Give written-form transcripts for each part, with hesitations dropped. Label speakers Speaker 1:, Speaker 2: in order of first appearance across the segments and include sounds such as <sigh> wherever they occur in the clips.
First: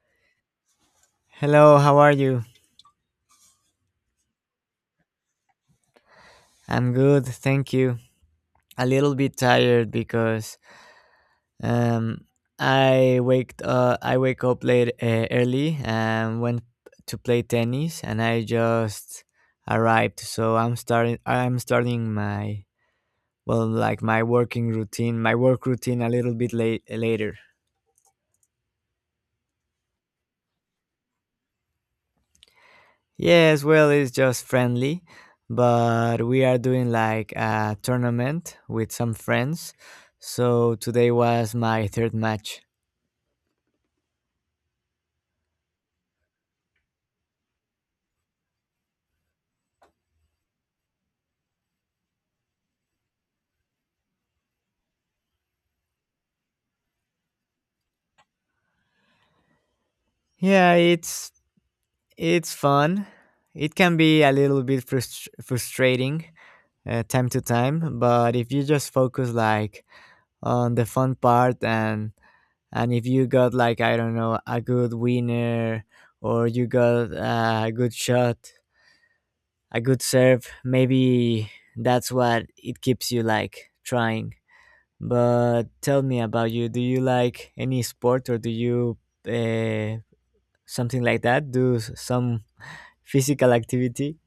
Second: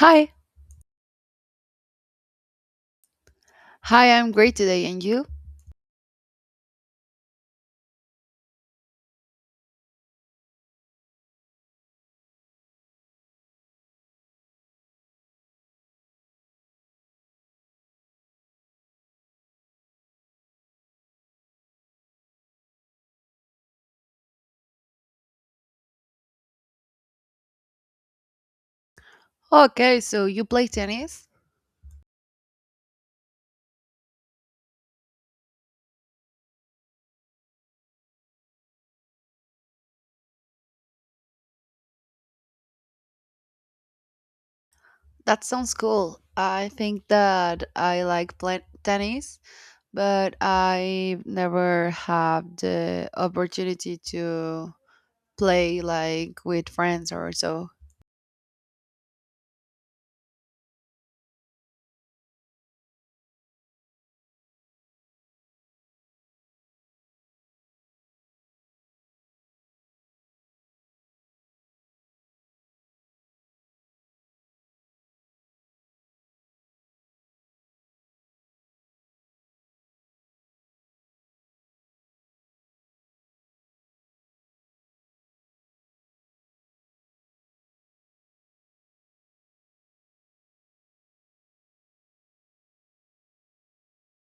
Speaker 1: Hi.
Speaker 2: Hello, how are you?
Speaker 1: Hi, I'm great today. And you?
Speaker 2: I'm good, thank you. A little bit tired because um I wake up late early and went to play tennis and I just arrived. So I'm starting my my work routine a little bit late later.
Speaker 1: Okay, so you play tennis?
Speaker 2: Yes, well, it's just friendly, but we are doing like a tournament with some friends. So today was my third match.
Speaker 1: That sounds cool. I think that I like play tennis, but I never have the opportunity to play like with friends or so.
Speaker 2: Yeah, it's fun. It can be a little bit frustrating time to time, but if you just focus like on the fun part and if you got like I don't know a good winner or you got a good shot, a good serve, maybe that's what it keeps you like trying. But tell me about you. Do you like any sport or do you uh, something like that? Do some physical activity.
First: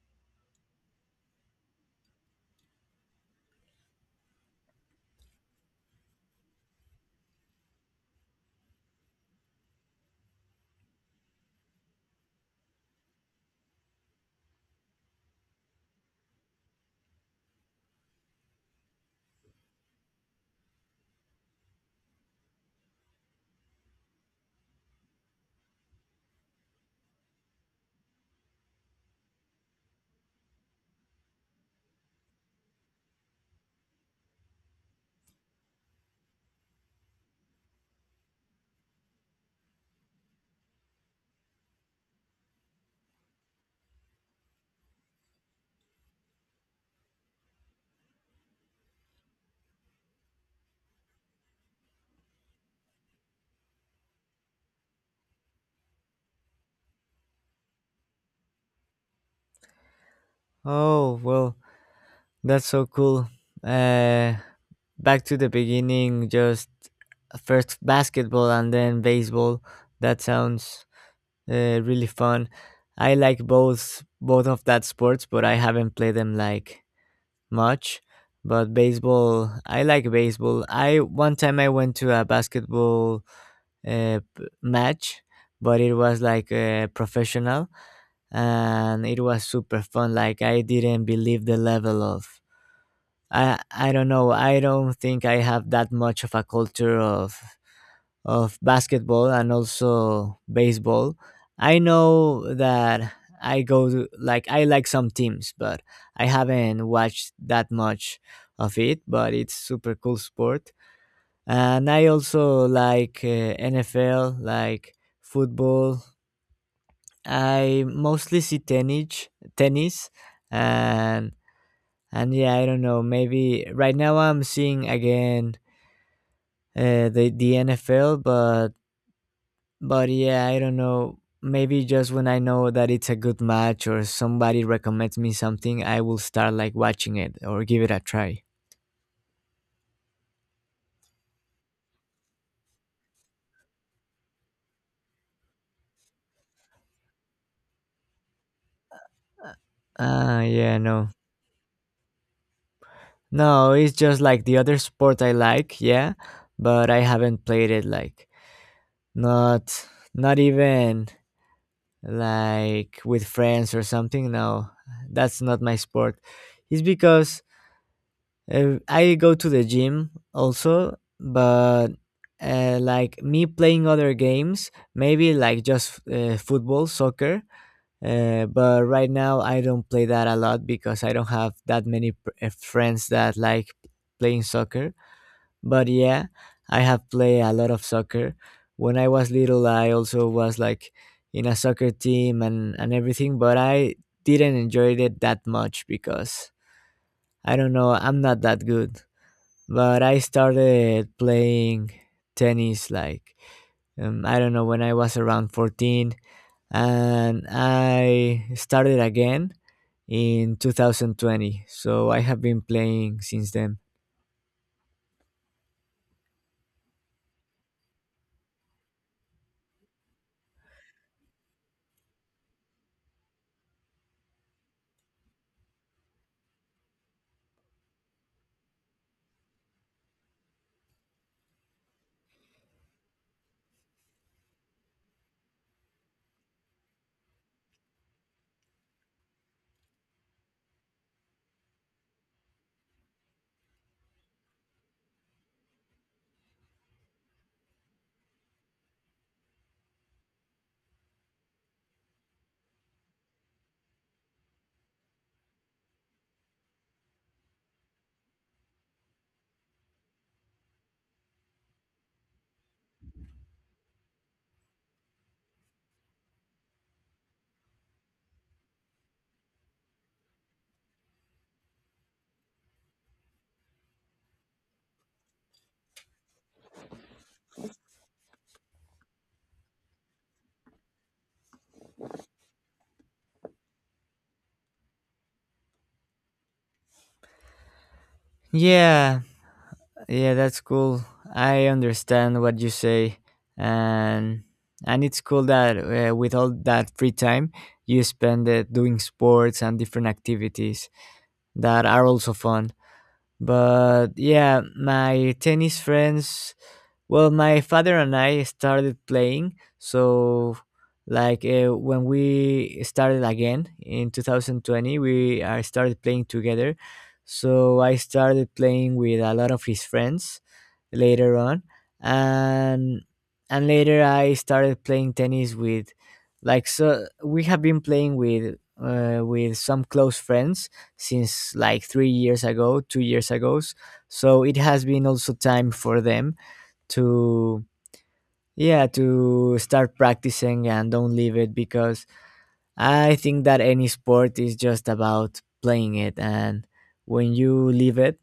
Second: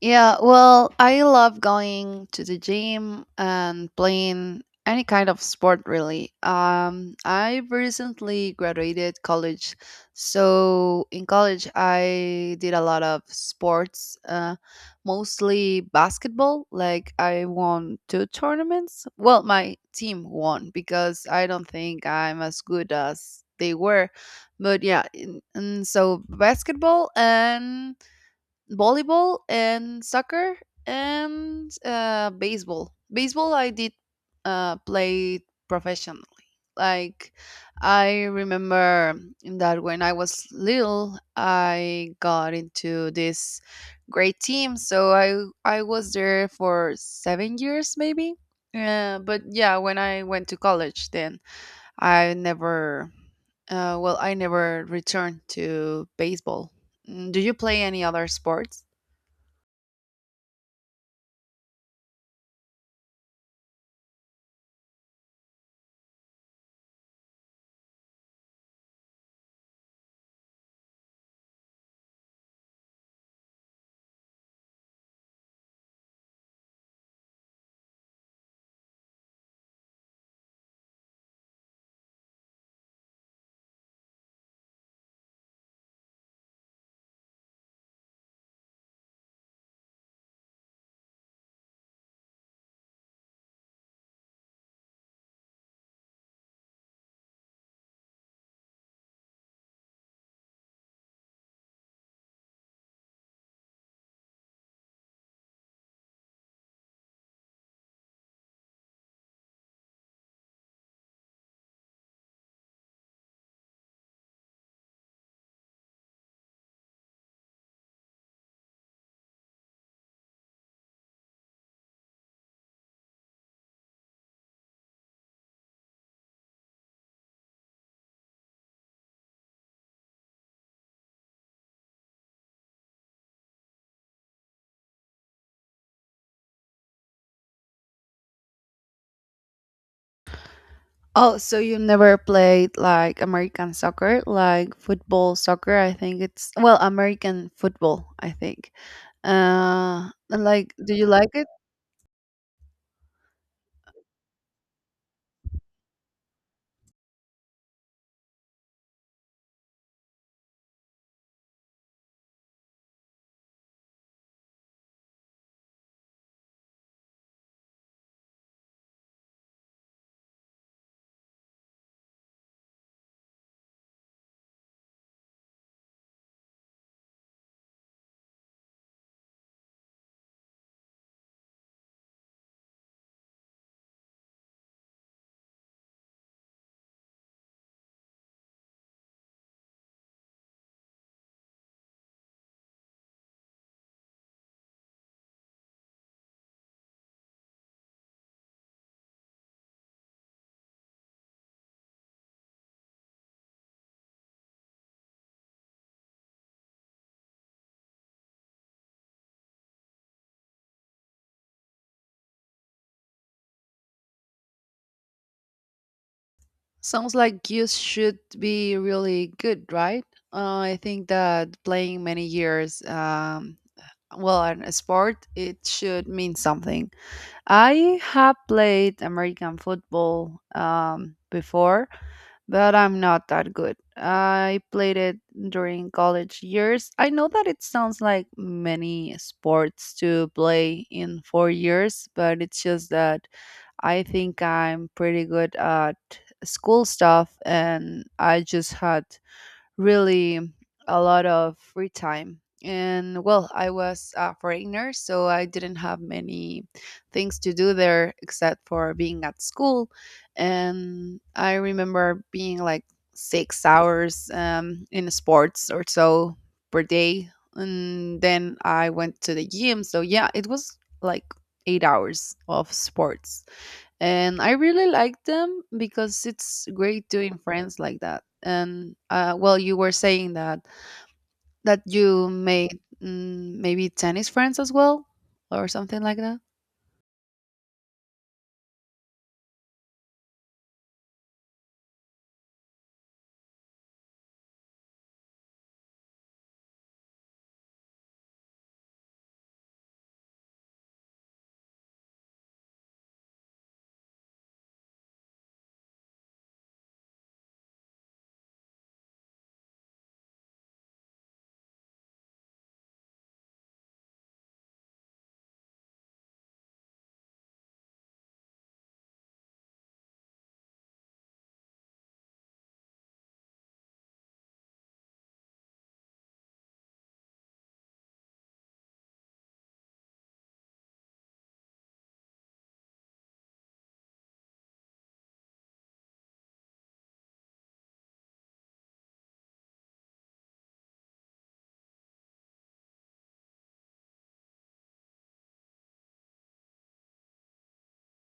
Speaker 1: Yeah, well, I love going to the gym and playing any kind of sport, really. I recently graduated college, so in college I did a lot of sports, mostly basketball. Like I won two tournaments. Well, my team won because I don't think I'm as good as they were, but yeah, and so basketball and volleyball and soccer and baseball. Baseball I did play professionally. Like I remember that when I was little, I got into this great team. So I was there for 7 years maybe. But yeah, when I went to college, then I never, I never returned to baseball. Mm, do you play any other sports?
Speaker 2: Oh, well, that's so cool. Uh, Back to the beginning, just first basketball and then baseball. That sounds really fun. I like both of that sports, but I haven't played them like much. But baseball, I like baseball. I One time I went to a basketball match, but it was like professional and it was super fun. Like I didn't believe the level of I don't know. I don't think I have that much of a culture of basketball and also baseball. I know that I go to, like I like some teams, but I haven't watched that much of it. But it's super cool sport, and I also like NFL, like football. I mostly see tennis, and yeah, I don't know. Maybe right now I'm seeing again the NFL, but yeah, I don't know. Maybe just when I know that it's a good match or somebody recommends me something, I will start like watching it or give it a try.
Speaker 1: Oh, so you never played like American soccer, like football soccer? I think it's well, American football, I think.
Speaker 2: Ah,
Speaker 1: And, like,
Speaker 2: yeah,
Speaker 1: do you
Speaker 2: no,
Speaker 1: like it?
Speaker 2: no, it's just like the other sport I like, yeah, but I haven't played it like not not even like with friends or something. No, that's not my sport. It's because I go to the gym also, but like me playing other games, maybe like just football, soccer. But right now I don't play that a lot because I don't have that many friends that like playing soccer. But yeah, I have played a lot of soccer. When I was little, I also was like in a soccer team and everything, but I didn't enjoy it that much because I don't know, I'm not that good. But I started playing tennis like, I don't know, when I was around 14, and I started again in 2020. So I have been playing since then.
Speaker 1: Sounds like you should be really good, right? I think that playing many years, well, on a sport, it should mean something. I have played American football before, but I'm not that good. I played it during college years. I know that it sounds like many sports to play in four years, but it's just that I think I'm pretty good at school stuff and I just had really a lot of free time. And well, I was a foreigner, so I didn't have many things to do there except for being at school. And I remember being like 6 hours in sports or so per day. And then I went to the gym. So yeah, it was like 8 hours of sports and I really like them because it's great doing friends like that. And well, you were saying that you made maybe tennis friends as well, or something like that.
Speaker 2: Yeah, Yeah, that's cool. I understand what you say, and it's cool that with all that free time you spend it doing sports and different activities that are also fun. But yeah, my tennis friends. Well, my father and I started playing, so like when we started again in 2020, we I started playing together. So I started playing with a lot of his friends later on and later I started playing tennis with like, so we have been playing with some close friends since like 3 years ago, 2 years ago, so it has been also time for them to yeah to start practicing and don't leave it, because I think that any sport is just about playing it, and when you leave it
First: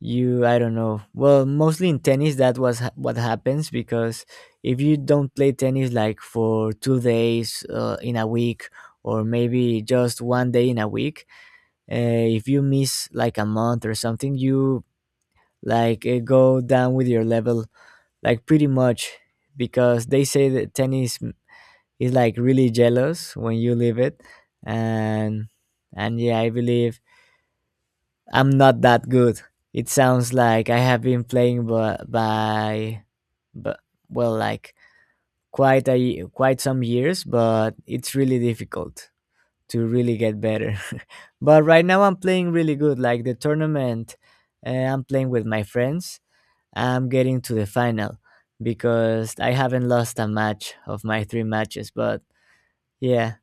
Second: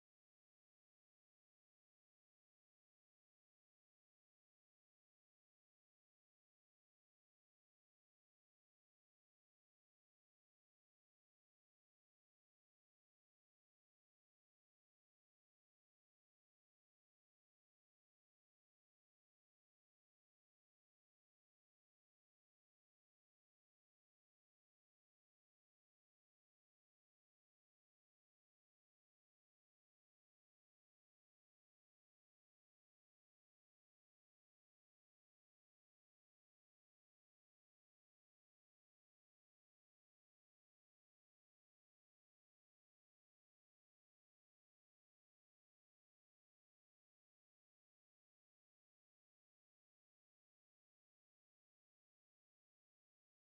Speaker 2: you I don't know, well mostly in tennis that was what happens, because if you don't play tennis like for 2 days in a week or maybe just one day in a week, uh, if you miss like a month or something you like go down with your level like pretty much, because they say that tennis is like really jealous when you leave it. And and Yeah, I believe I'm not that good. It sounds like I have been playing by but, well, like quite a quite some years, but it's really difficult to really get better. <laughs> But right now I'm playing really good. Like the tournament, I'm playing with my friends. I'm getting to the final because I haven't lost a match of my three matches. But yeah,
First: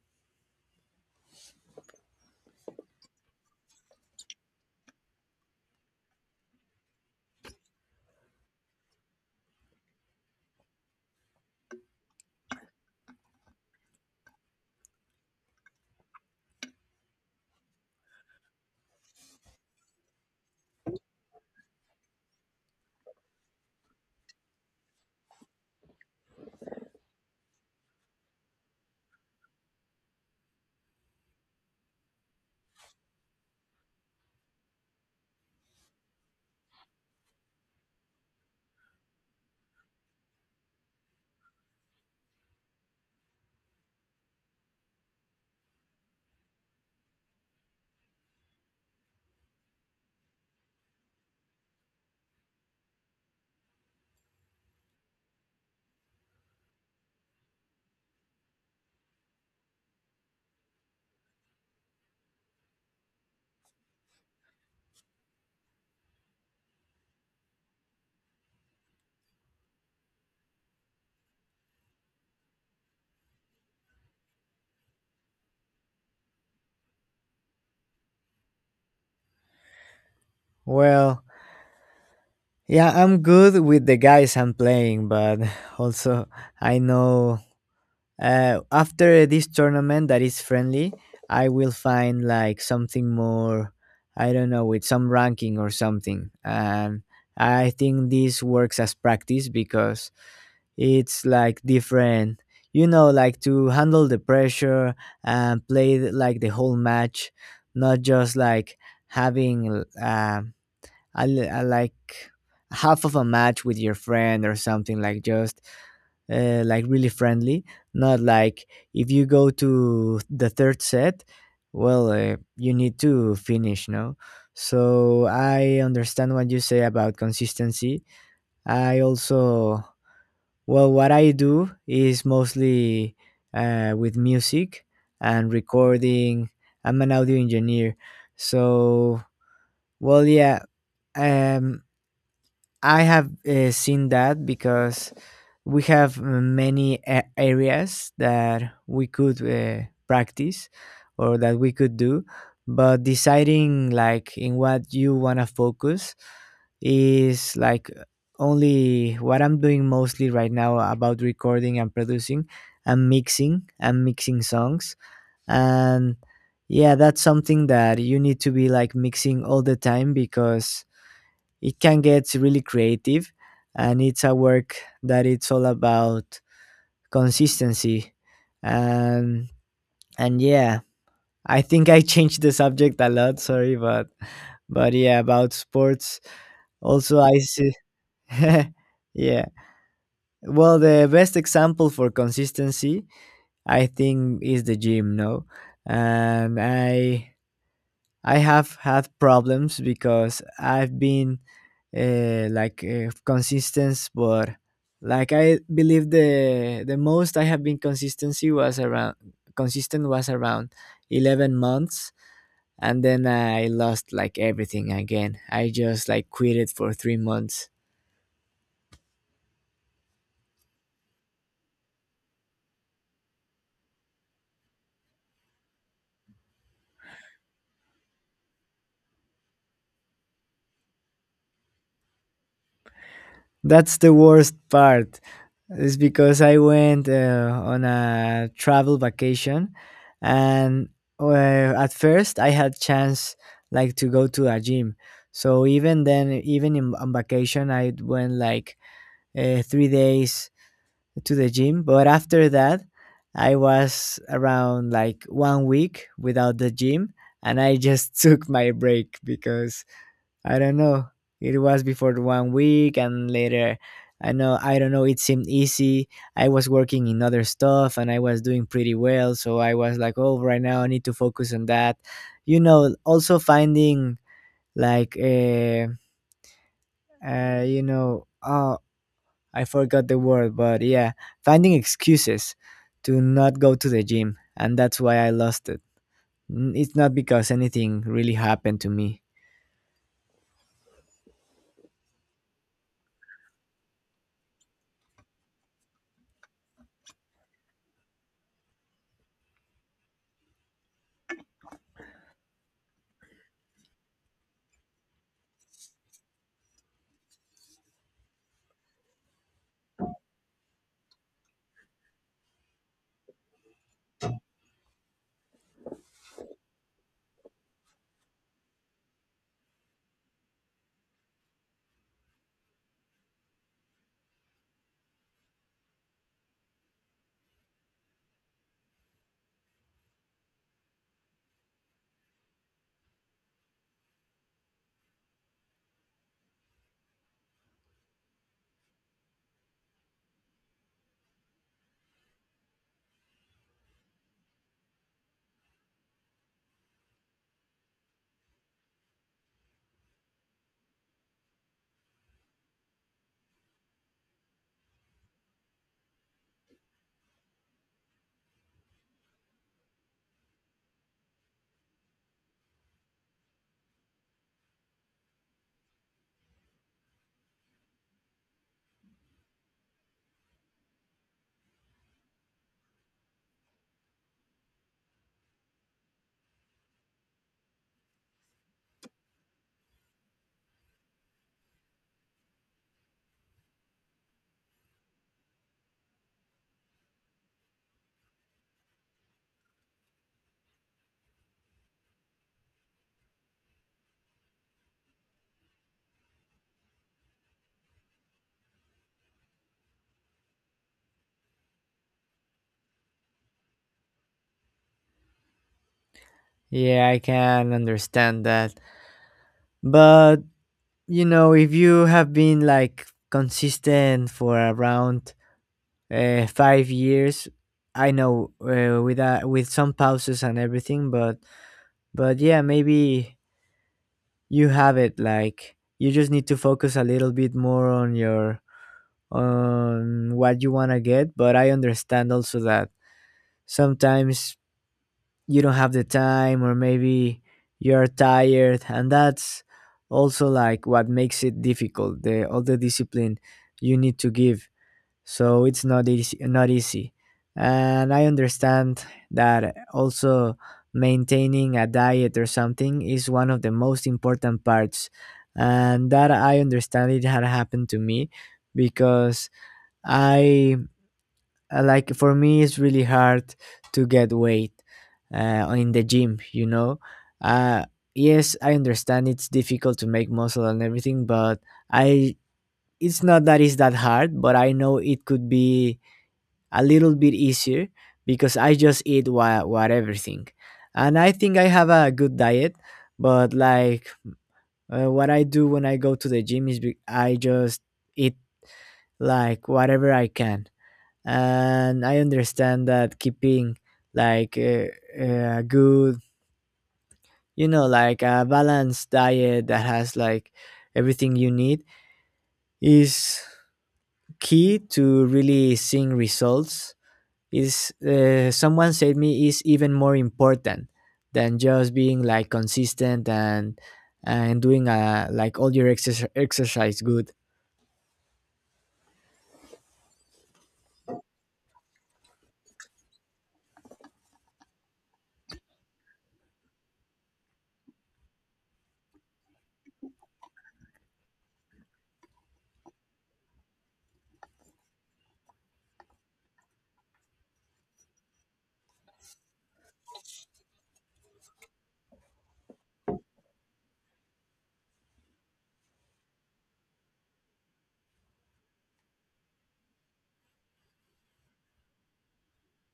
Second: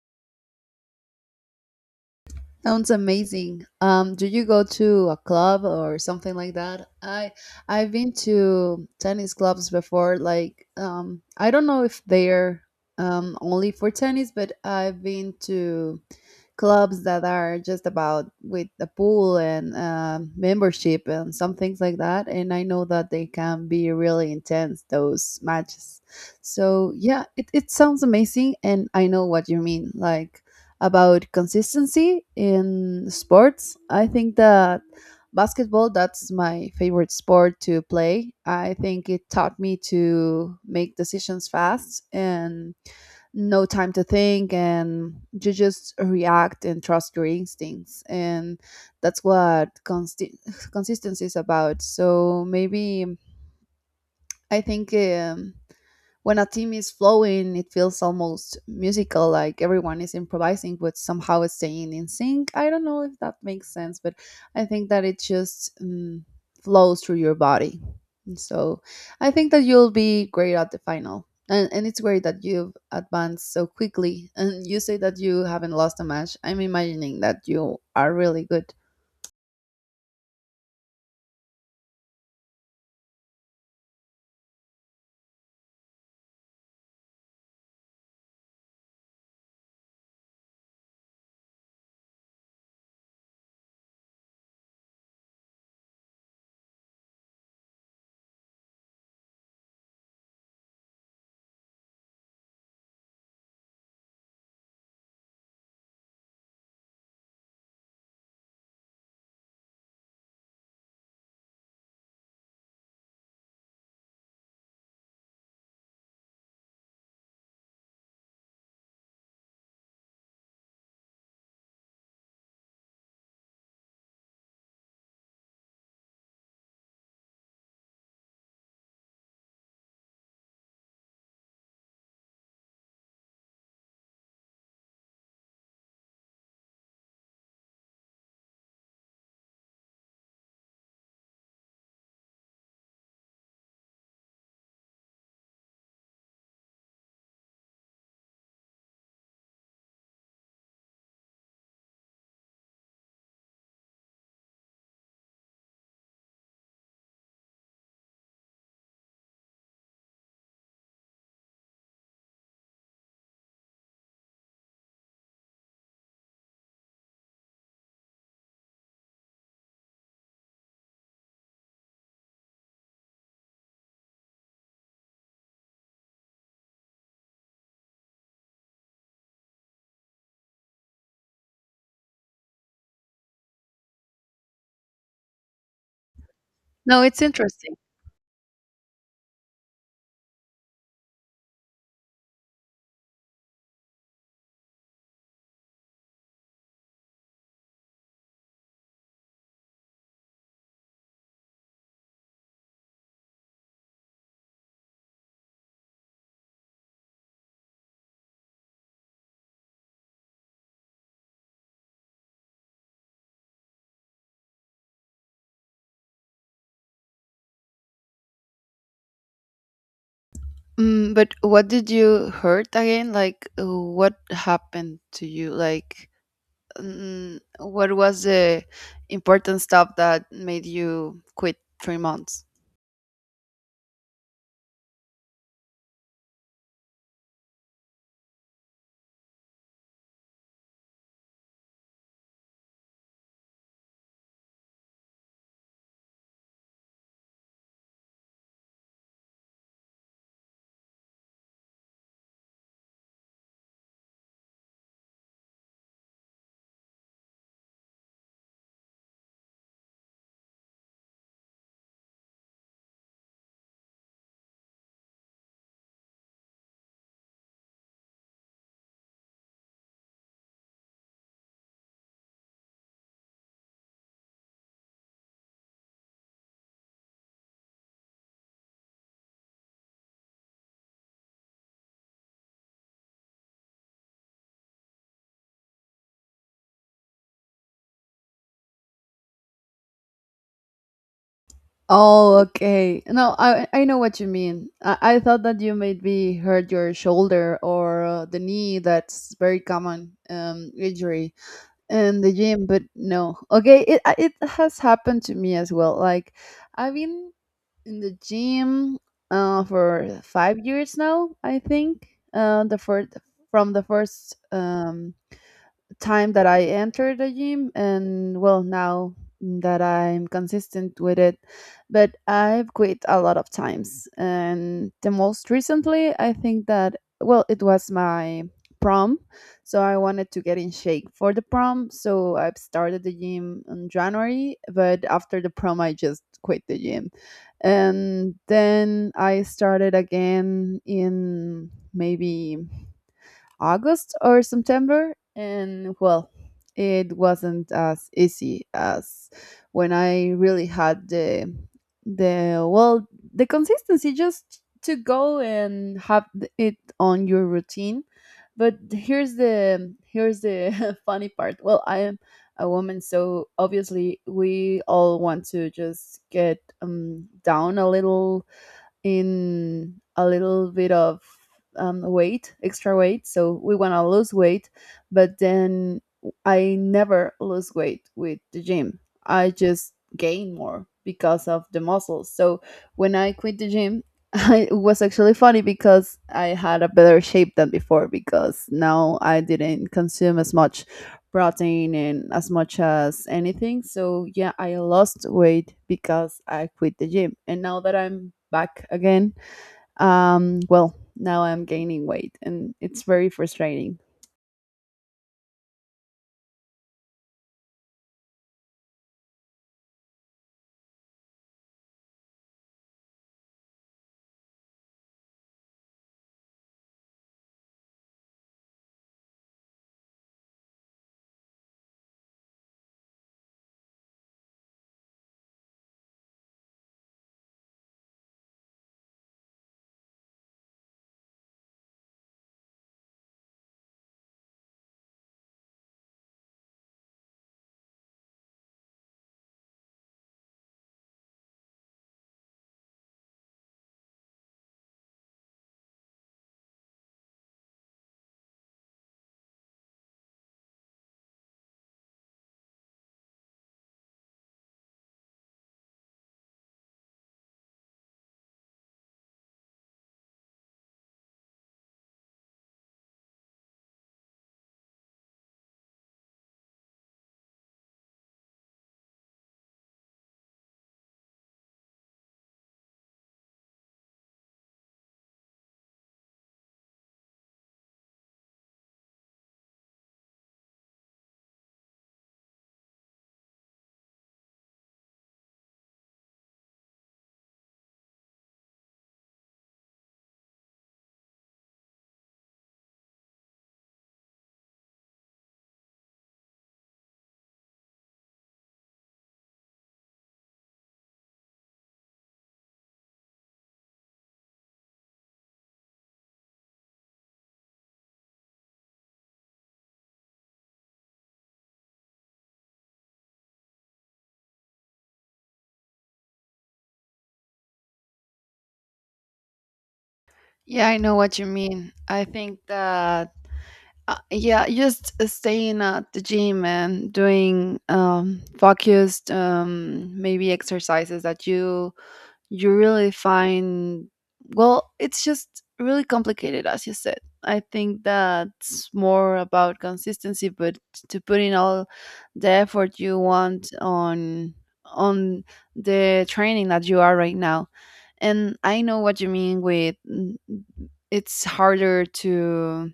Speaker 1: Sounds amazing. Do you go to a club or something like that? I've been to tennis clubs before. Like, I don't know if they're only for tennis, but I've been to clubs that are just about with a pool and membership and some things like that. And I know that they can be really intense those matches. So yeah, it sounds amazing, and I know what you mean. Like about consistency in sports, I think that basketball that's my favorite sport to play. I think it taught me to make decisions fast and no time to think and you just react and trust your instincts and that's what <laughs> consistency is about. So maybe I think when a team is flowing, it feels almost musical, like everyone is improvising but somehow staying in sync. I don't know if that makes sense, but I think that it just flows through your body. And so I think that you'll be great at the final. And it's great that you've advanced so quickly. And you say that you haven't lost a match. I'm imagining that you are really good.
Speaker 2: well, yeah, I'm good with the guys I'm playing, but <laughs> also I know after this tournament that is friendly I will find like something more, I don't know, with some ranking or something. And I think this works as practice because it's like different, you know, like to handle the pressure and play like the whole match, not just like having like half of a match with your friend or something, like just like really friendly. Not like if you go to the third set, well, you need to finish, no? So I understand what you say about consistency. I also, well, what I do is mostly with music and recording. I'm an audio engineer. So, well, yeah. Um, I have seen that because we have many areas that we could practice or that we could do, but deciding like in what you want to focus is like only what I'm doing mostly right now, about recording and producing and mixing, and mixing songs. And yeah, that's something that you need to be like mixing all the time, because it can get really creative, and it's a work that it's all about consistency. And yeah, I think I <laughs> changed the subject a lot, sorry, but yeah, about sports
Speaker 1: No,
Speaker 2: also
Speaker 1: it's
Speaker 2: I see.
Speaker 1: interesting.
Speaker 2: <laughs> Yeah, well, the best example for consistency, I think, is the gym, no? And I have had problems because I've been consistence, but like I believe the most I have been consistency was around consistent was around 11 months, and then I lost like everything again. I just like quit it for 3 months.
Speaker 1: Mm, but what did you hurt again? Like, what happened to you? Like, what was the important stuff that made you quit 3 months?
Speaker 2: That's the worst part. Is because I went on a travel vacation, and at first I had chance like to go to a gym. So even then, even in, on vacation, I went like 3 days to the gym. But after that, I was around like 1 week without the gym, and I just <laughs> took my break because I don't know. It was before the 1 week, and later I know, I don't know, it seemed easy. I was working in other stuff and I was doing pretty well, so I was like, "Oh, right now I need to focus on that." You know, also finding like you know, oh, I forgot the word, but yeah, finding excuses to not go to the gym, and that's why I lost it. It's not because anything really happened to me.
Speaker 1: Oh, okay. No, I know what you mean. I thought that you maybe hurt your shoulder or the knee. That's very common injury in the gym, but no. Okay, it has happened to me as well. Like I've been in the gym for 5 years now. I think the first from the first time that I entered the gym and well now that I'm consistent with it but I've quit a lot of times and the most recently I think that well it was my prom, so I wanted to get in shape for the prom, so I've started the gym in January, but after the prom I just quit the gym and then I started again in maybe August or September. And well, it wasn't as easy as when I really had the well the consistency just to go and have it on your routine. But here's the <laughs> funny part. Well, I am a woman, so obviously we all want to just get down a little in a little bit of weight, extra weight. So we want to lose weight, but then I never lose weight with the gym. I just gain more because of the muscles. So when I quit the gym, <laughs> it was actually funny because I had a better shape than before because now I didn't consume as much protein and as much as anything. So yeah, I lost weight because I quit the gym. And now that I'm back again, well, now I'm gaining weight and it's very frustrating.
Speaker 2: Yeah, I can understand that. But you know, if you have been like consistent for around 5 years, I know with some pauses and everything, but yeah, maybe you have it. Like you just need to focus a little bit more on your on what you want to get. But I understand also that sometimes you don't have the time, or maybe you're tired, and that's also like what makes it difficult, the all the discipline you need to give. So it's not easy, not easy. And I understand that also maintaining a diet or something is one of the most important parts. And that I understand, it had happened to me, because I like for me it's really hard to get weight in the gym, you know, uh, yes I understand it's difficult to make muscle and everything, but I it's not that it's that hard, but I know it could be a little bit easier because I just eat what everything, and I think I have a good diet, but like what I do when I go to the gym is I just eat like whatever I can. And I understand that keeping like a good, you know, like a balanced diet that has like everything you need is key to really seeing results. Is someone said me, is even more important than just being like consistent and doing like all your exercise good.
Speaker 1: Yeah, I know what you mean. I think that yeah, just staying at the gym and doing focused maybe exercises that you really find well it's just really complicated as you said. I think that's more about consistency but to put in all the effort you want on on the training that you are right now. And I know what you mean with it's harder to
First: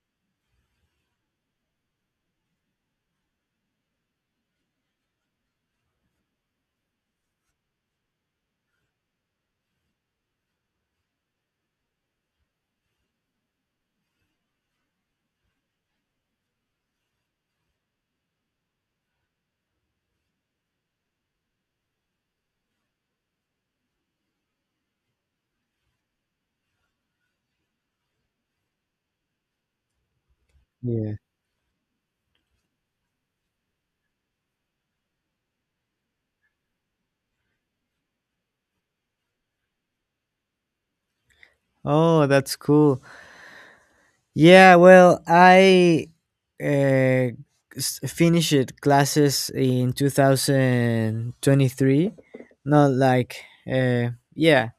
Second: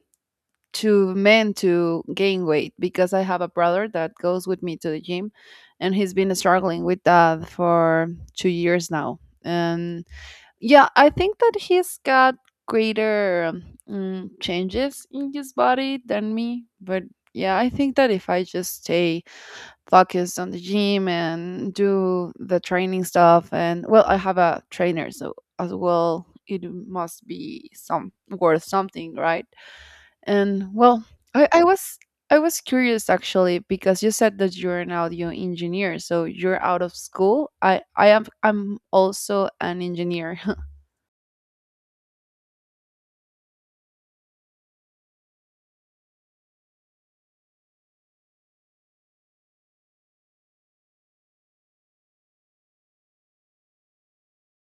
Speaker 1: to men to gain weight because I have a brother that goes with me to the gym and he's been struggling with that for 2 years now. And yeah, I think that he's got greater changes in his body than me. But yeah, I think that if I just stay focused on the gym and do the training stuff, and well, I have a trainer, so as well, it must be some worth something, right? And well,
Speaker 2: Yeah.
Speaker 1: I, I was I was curious actually because you said that you're an audio engineer, so you're out of school. I'm also an engineer. <laughs>
Speaker 2: Oh, that's cool. Yeah, well, I uh, finished classes in 2023. Not like, yeah,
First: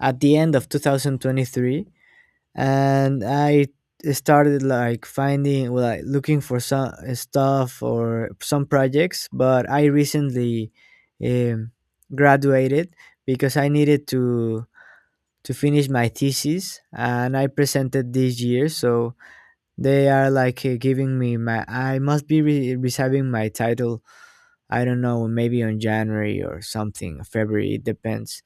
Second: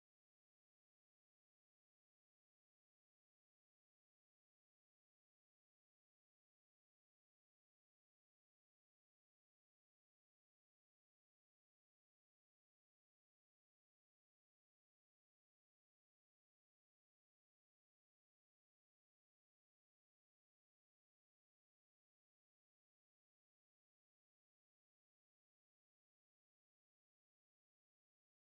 Speaker 2: at the end of 2023. And I started like finding, well, like looking for some stuff or some projects. But I recently um, graduated because I needed to finish my thesis and I presented this year. So, they are like giving me my. I must be receiving my title. I don't know, maybe on January or something, February. It depends.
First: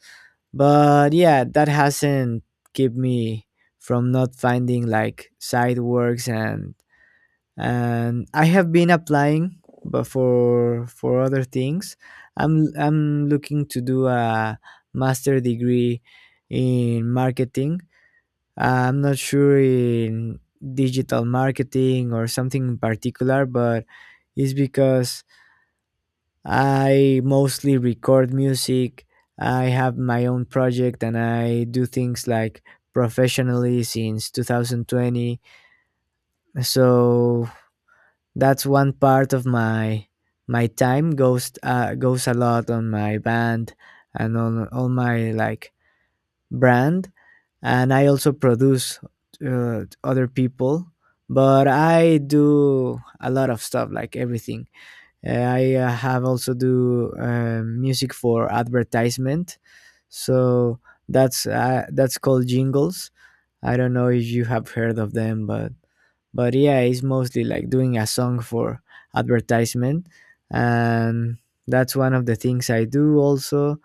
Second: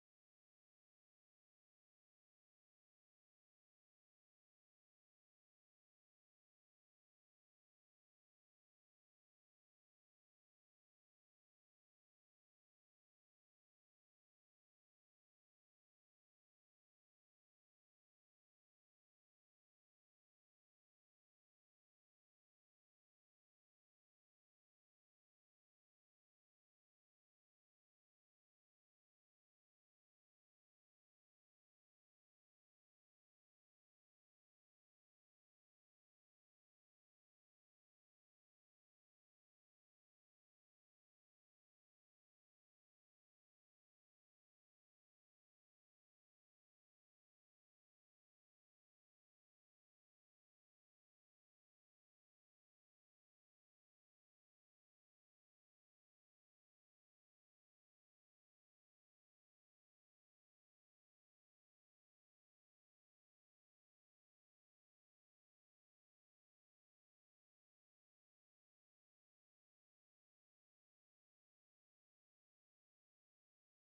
Speaker 2: But yeah, that hasn't kept me from not finding like side works and I have been applying, but for other things. I'm looking to do a master degree in marketing. I'm not sure in digital marketing or something in particular, but it's because I mostly record music. I have my own project and I do things like professionally since 2020. So that's one part of my time. Goes goes a lot on my band and on all my like brand, and I also produce other people. But I do a lot of stuff, like everything. I have also do music for advertisement, so that's called jingles. I don't know if you have heard of them, but yeah, it's mostly like doing a song for advertisement, and that's one of the things I do also.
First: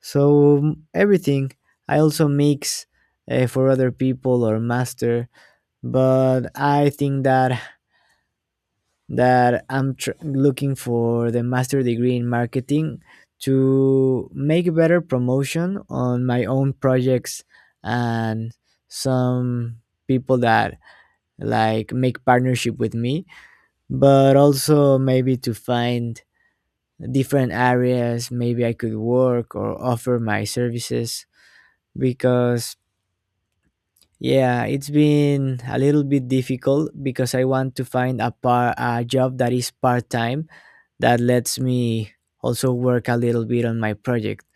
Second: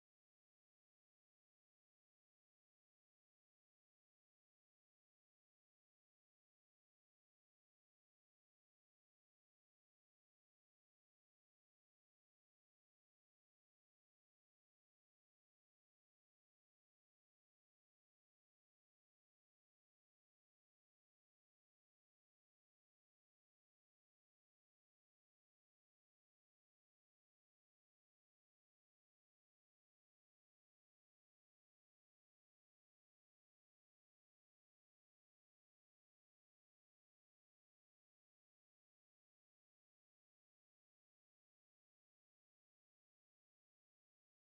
Speaker 2: So everything. I also mix for other people or master, but I think that looking for the master degree in marketing to make better promotion on my own projects and some people that like make partnership with me, but also maybe to find different areas maybe I could work or offer my services. Because yeah, it's been a little bit difficult because I want to find a par a job that is part time, that lets me also work a little bit on my project.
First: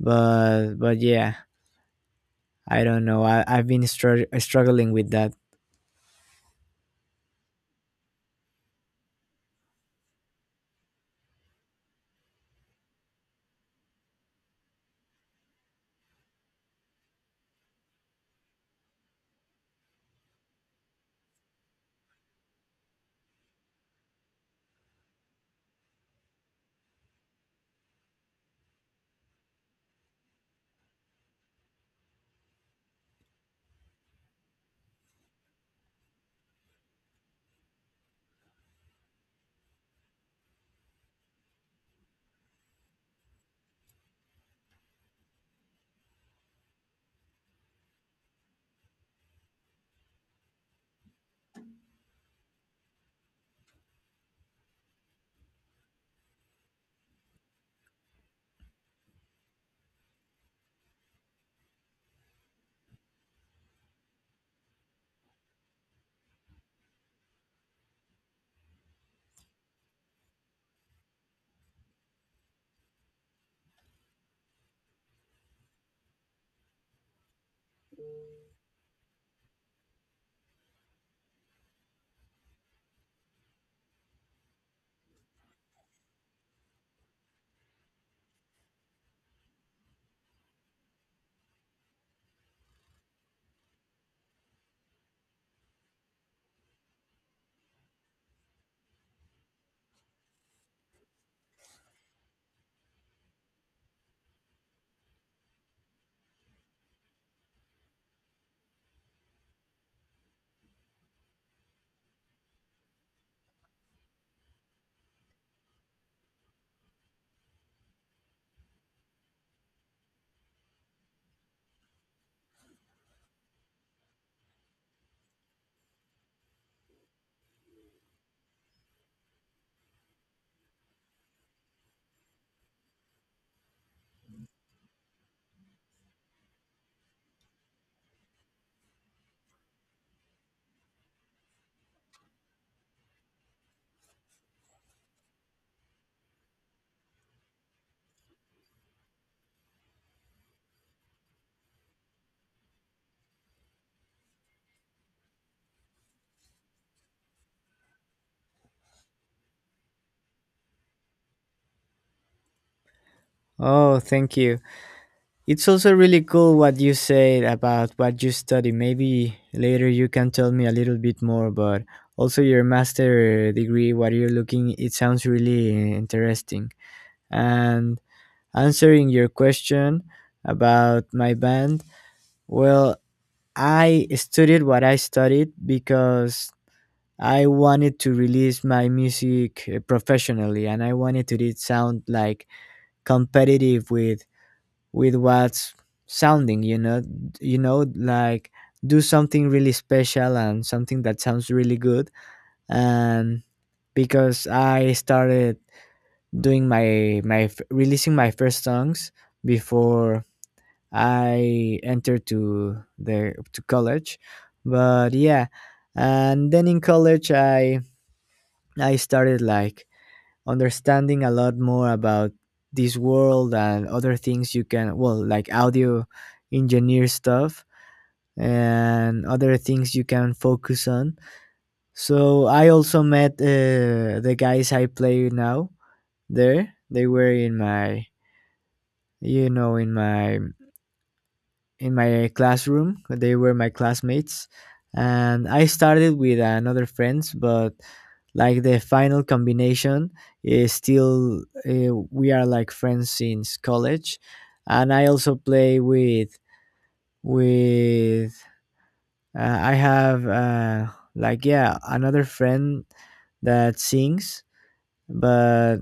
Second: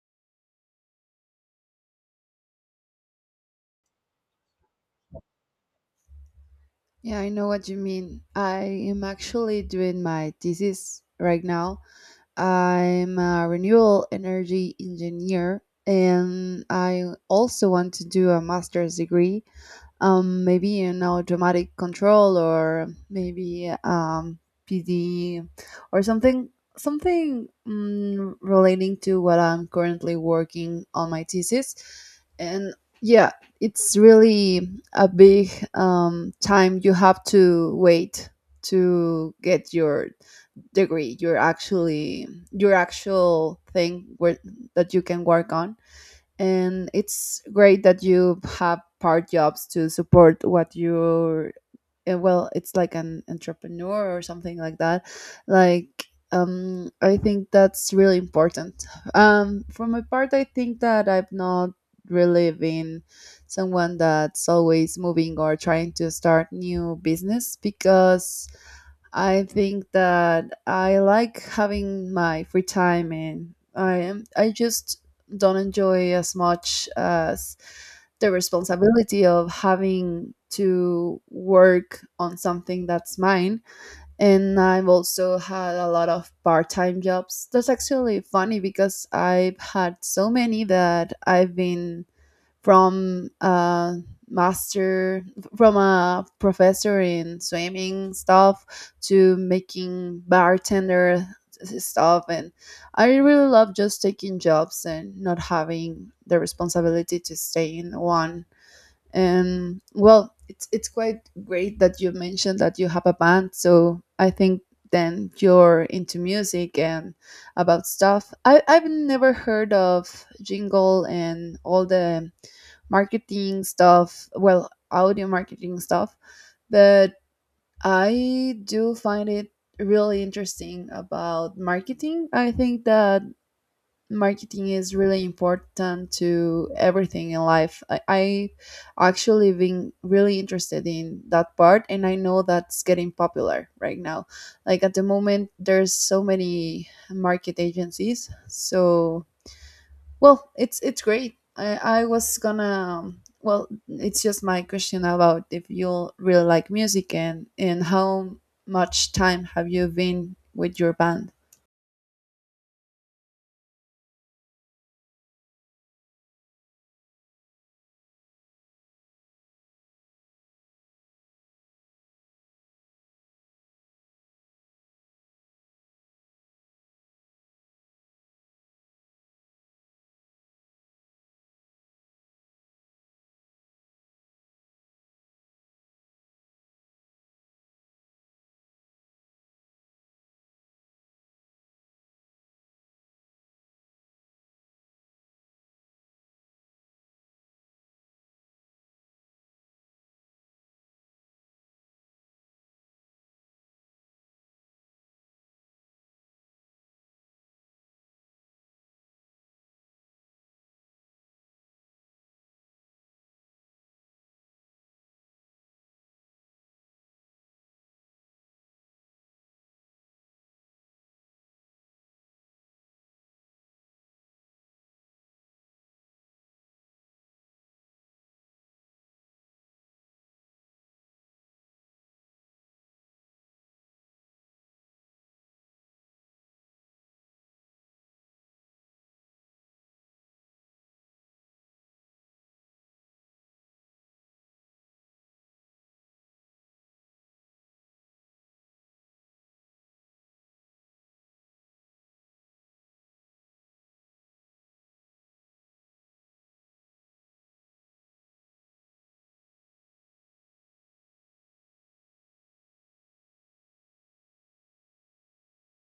Speaker 2: But yeah, I don't know. I've been struggling with that.
Speaker 1: Yeah, I know what you mean. I am actually doing my thesis right now. I'm a renewable energy engineer and I also want to do a master's degree, maybe you know dramatic control or maybe PD or something relating to what I'm currently working on my thesis. And yeah, it's really a big time you have to wait to get your degree, your actual thing where that you can work on. And it's great that you have part jobs to support what you well it's like an entrepreneur or something like that. Like I think that's really important. For my part I think that I've not really been someone that's always moving or trying to start new business because I think that I like having my free time and I just don't enjoy as much as the responsibility of having to work on something that's mine. And I've also had a lot of part time jobs. That's actually funny because I've had so many that I've been from a master, from a professor in swimming stuff to making bartender stuff, and I really love just taking jobs and not having the responsibility to stay in one. Well, it's quite great that you mentioned that you have a band. So I think then you're into music and about stuff. I've never heard of jingle and all the marketing stuff. Well, audio marketing stuff, but I do find it really interesting about marketing. I think that marketing is really important to everything in life. I actually been really interested in that part and I know that's getting popular right now. Like at the moment there's so many market agencies. So well it's great. I was gonna well it's just my question about if you really like music and how much time have you been with your band?
Speaker 2: Oh, thank you. It's also really cool what you said about what you study. Maybe later you can tell me a little bit more, but also your master degree, what you're looking, it sounds really interesting. And answering your question about my band, well, I studied what I studied because I wanted to release my music professionally, and I wanted to did sound like competitive with what's sounding, like do something really special and something that sounds really good. And because I started doing releasing my first songs before I entered to there to college, but yeah, and then in college I started like understanding a lot more about this world and other things you can, well, like audio engineer stuff and other things you can focus on. So I also met the guys I play now there. They were in my in my in my classroom. They were my classmates, and I started with another friends, but like the final combination is still we are like friends since college, and I also play with with I have like yeah another friend that sings, but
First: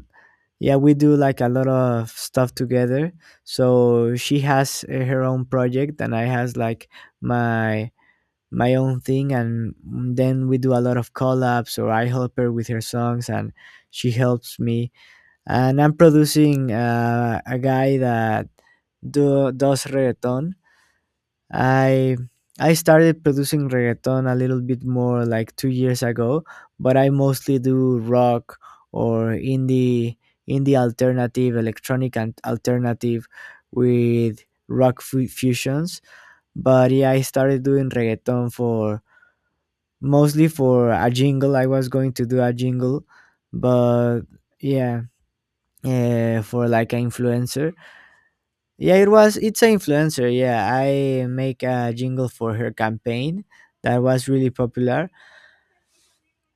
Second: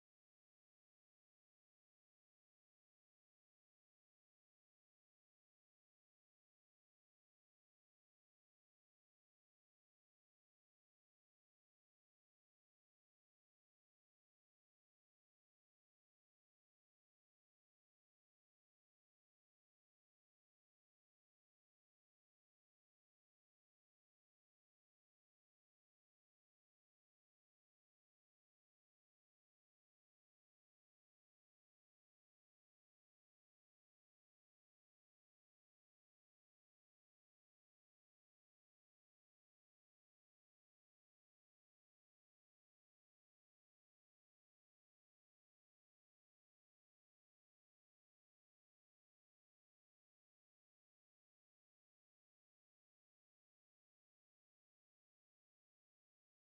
Speaker 2: yeah, we do like a lot of stuff together. So she has her own project and I has like my my own thing, and then we do a lot of collabs or I help her with her songs and she helps me. And I'm producing a guy that does reggaeton. I I started producing reggaeton a little bit more like 2 years ago, but I mostly do rock or indie alternative, electronic and alternative with fusions. But yeah, I started doing reggaeton for mostly for a jingle. I was going to do a jingle, but yeah, for like an influencer. Yeah, it was. It's an influencer. Yeah, I make a jingle for her campaign that was really popular,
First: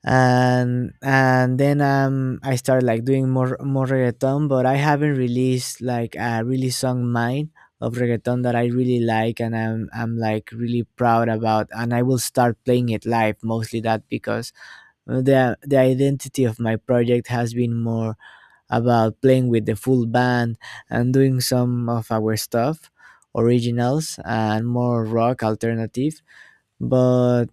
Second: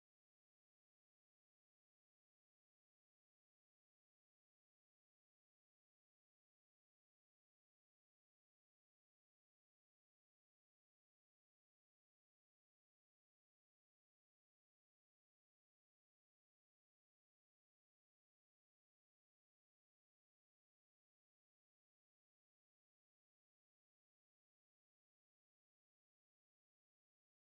Speaker 2: and then I started like doing more reggaeton, but I haven't released like a really song mine of reggaeton that I really like and I'm like really proud about, and I will start playing it live mostly that because the identity of my project has been more about playing with the full band and doing some of our stuff, originals and more rock alternative. But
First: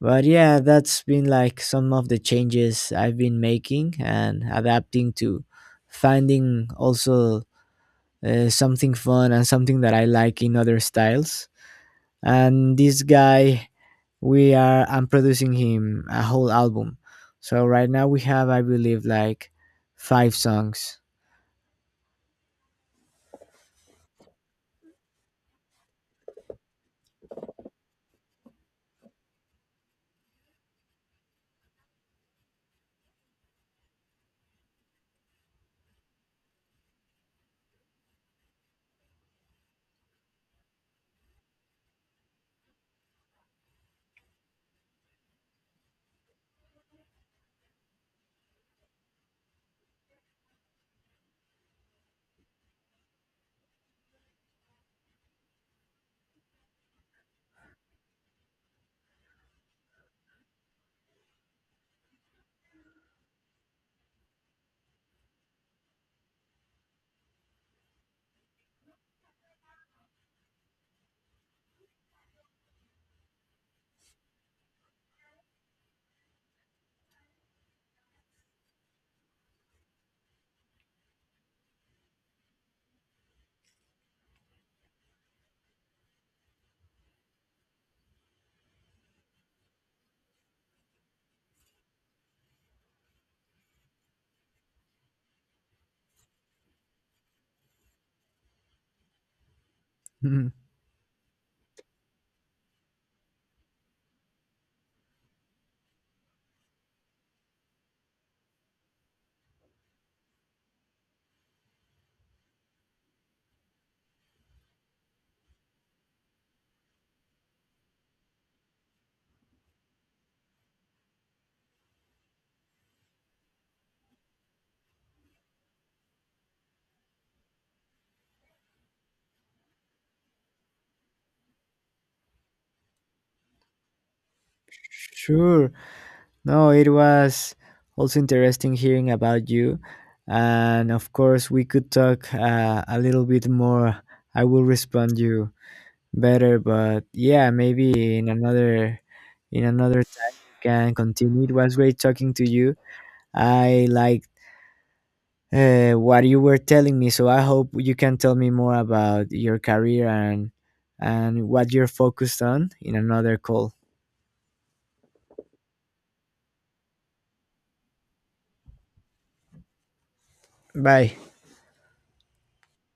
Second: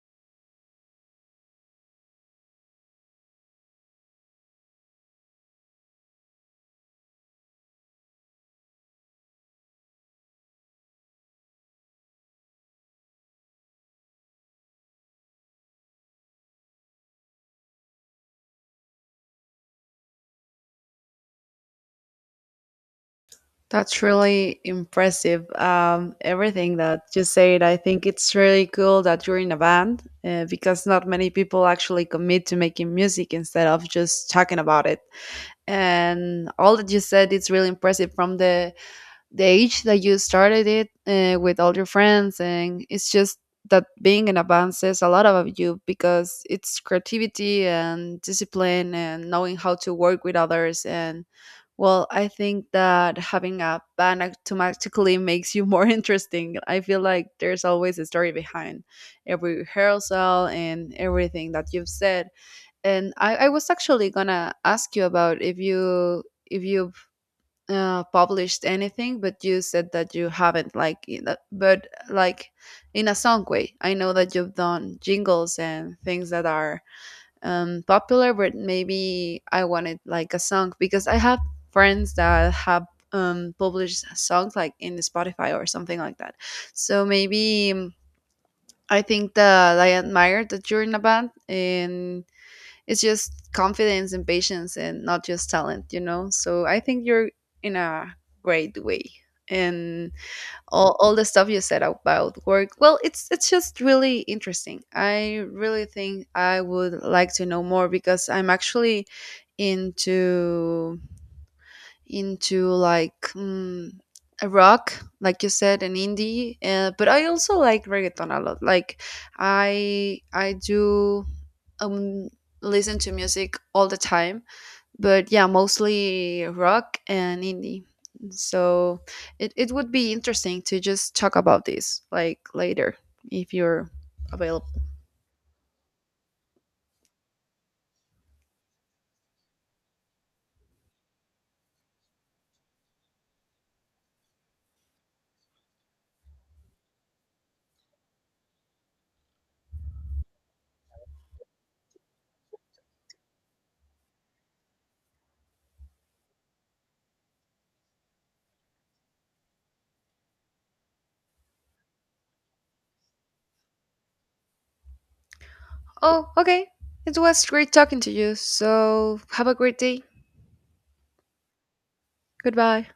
Speaker 2: but yeah, that's been like some of the changes I've been making and adapting to, finding also something fun and something that I like in other styles. And this guy, we are I'm producing him a whole album. So right now we have I believe like five songs.
Speaker 1: That's really impressive. Everything that you said, I think it's really cool that you're in a band because not many people actually commit to making music instead of just talking about it. And all that you said, it's really impressive from the age that you started it with all your friends. And it's just that being in a band says a lot about you because it's creativity and discipline and knowing how to work with others. And well, I think that having a band automatically makes you more <laughs> interesting. I feel like there's always a story behind every rehearsal and everything that you've said. I was actually gonna ask you about if you if you published anything, but you said that you haven't, like, but like in a song way. I know that you've done jingles and things that are popular, but maybe I wanted like a song because I have friends that have published songs like in Spotify or something like that. So maybe I think that I admire that you're in a band and it's just confidence and patience and not just talent, you know. So I think you're in a great way. And
Speaker 2: <laughs>
Speaker 1: all the stuff you said about work well it's just really interesting. I really think I would like to know more because I'm actually into into like a rock, like you said, an indie. But I also like reggaeton a lot. Like I do um listen to music all the time, but yeah, mostly rock and indie. So it would be interesting to just talk about this like later if you're available.
Speaker 2: Sure. No, it was also interesting hearing about you. And of course, we could talk a little bit more. I will respond you better, but yeah, maybe in another time we can continue. It was great talking to you. I liked what you were telling me, so I hope you can tell me more about your career and what you're focused on in another call.
Speaker 1: Oh, okay. It was great talking to you. So have a great day.
Speaker 2: Bye.
Speaker 1: Goodbye.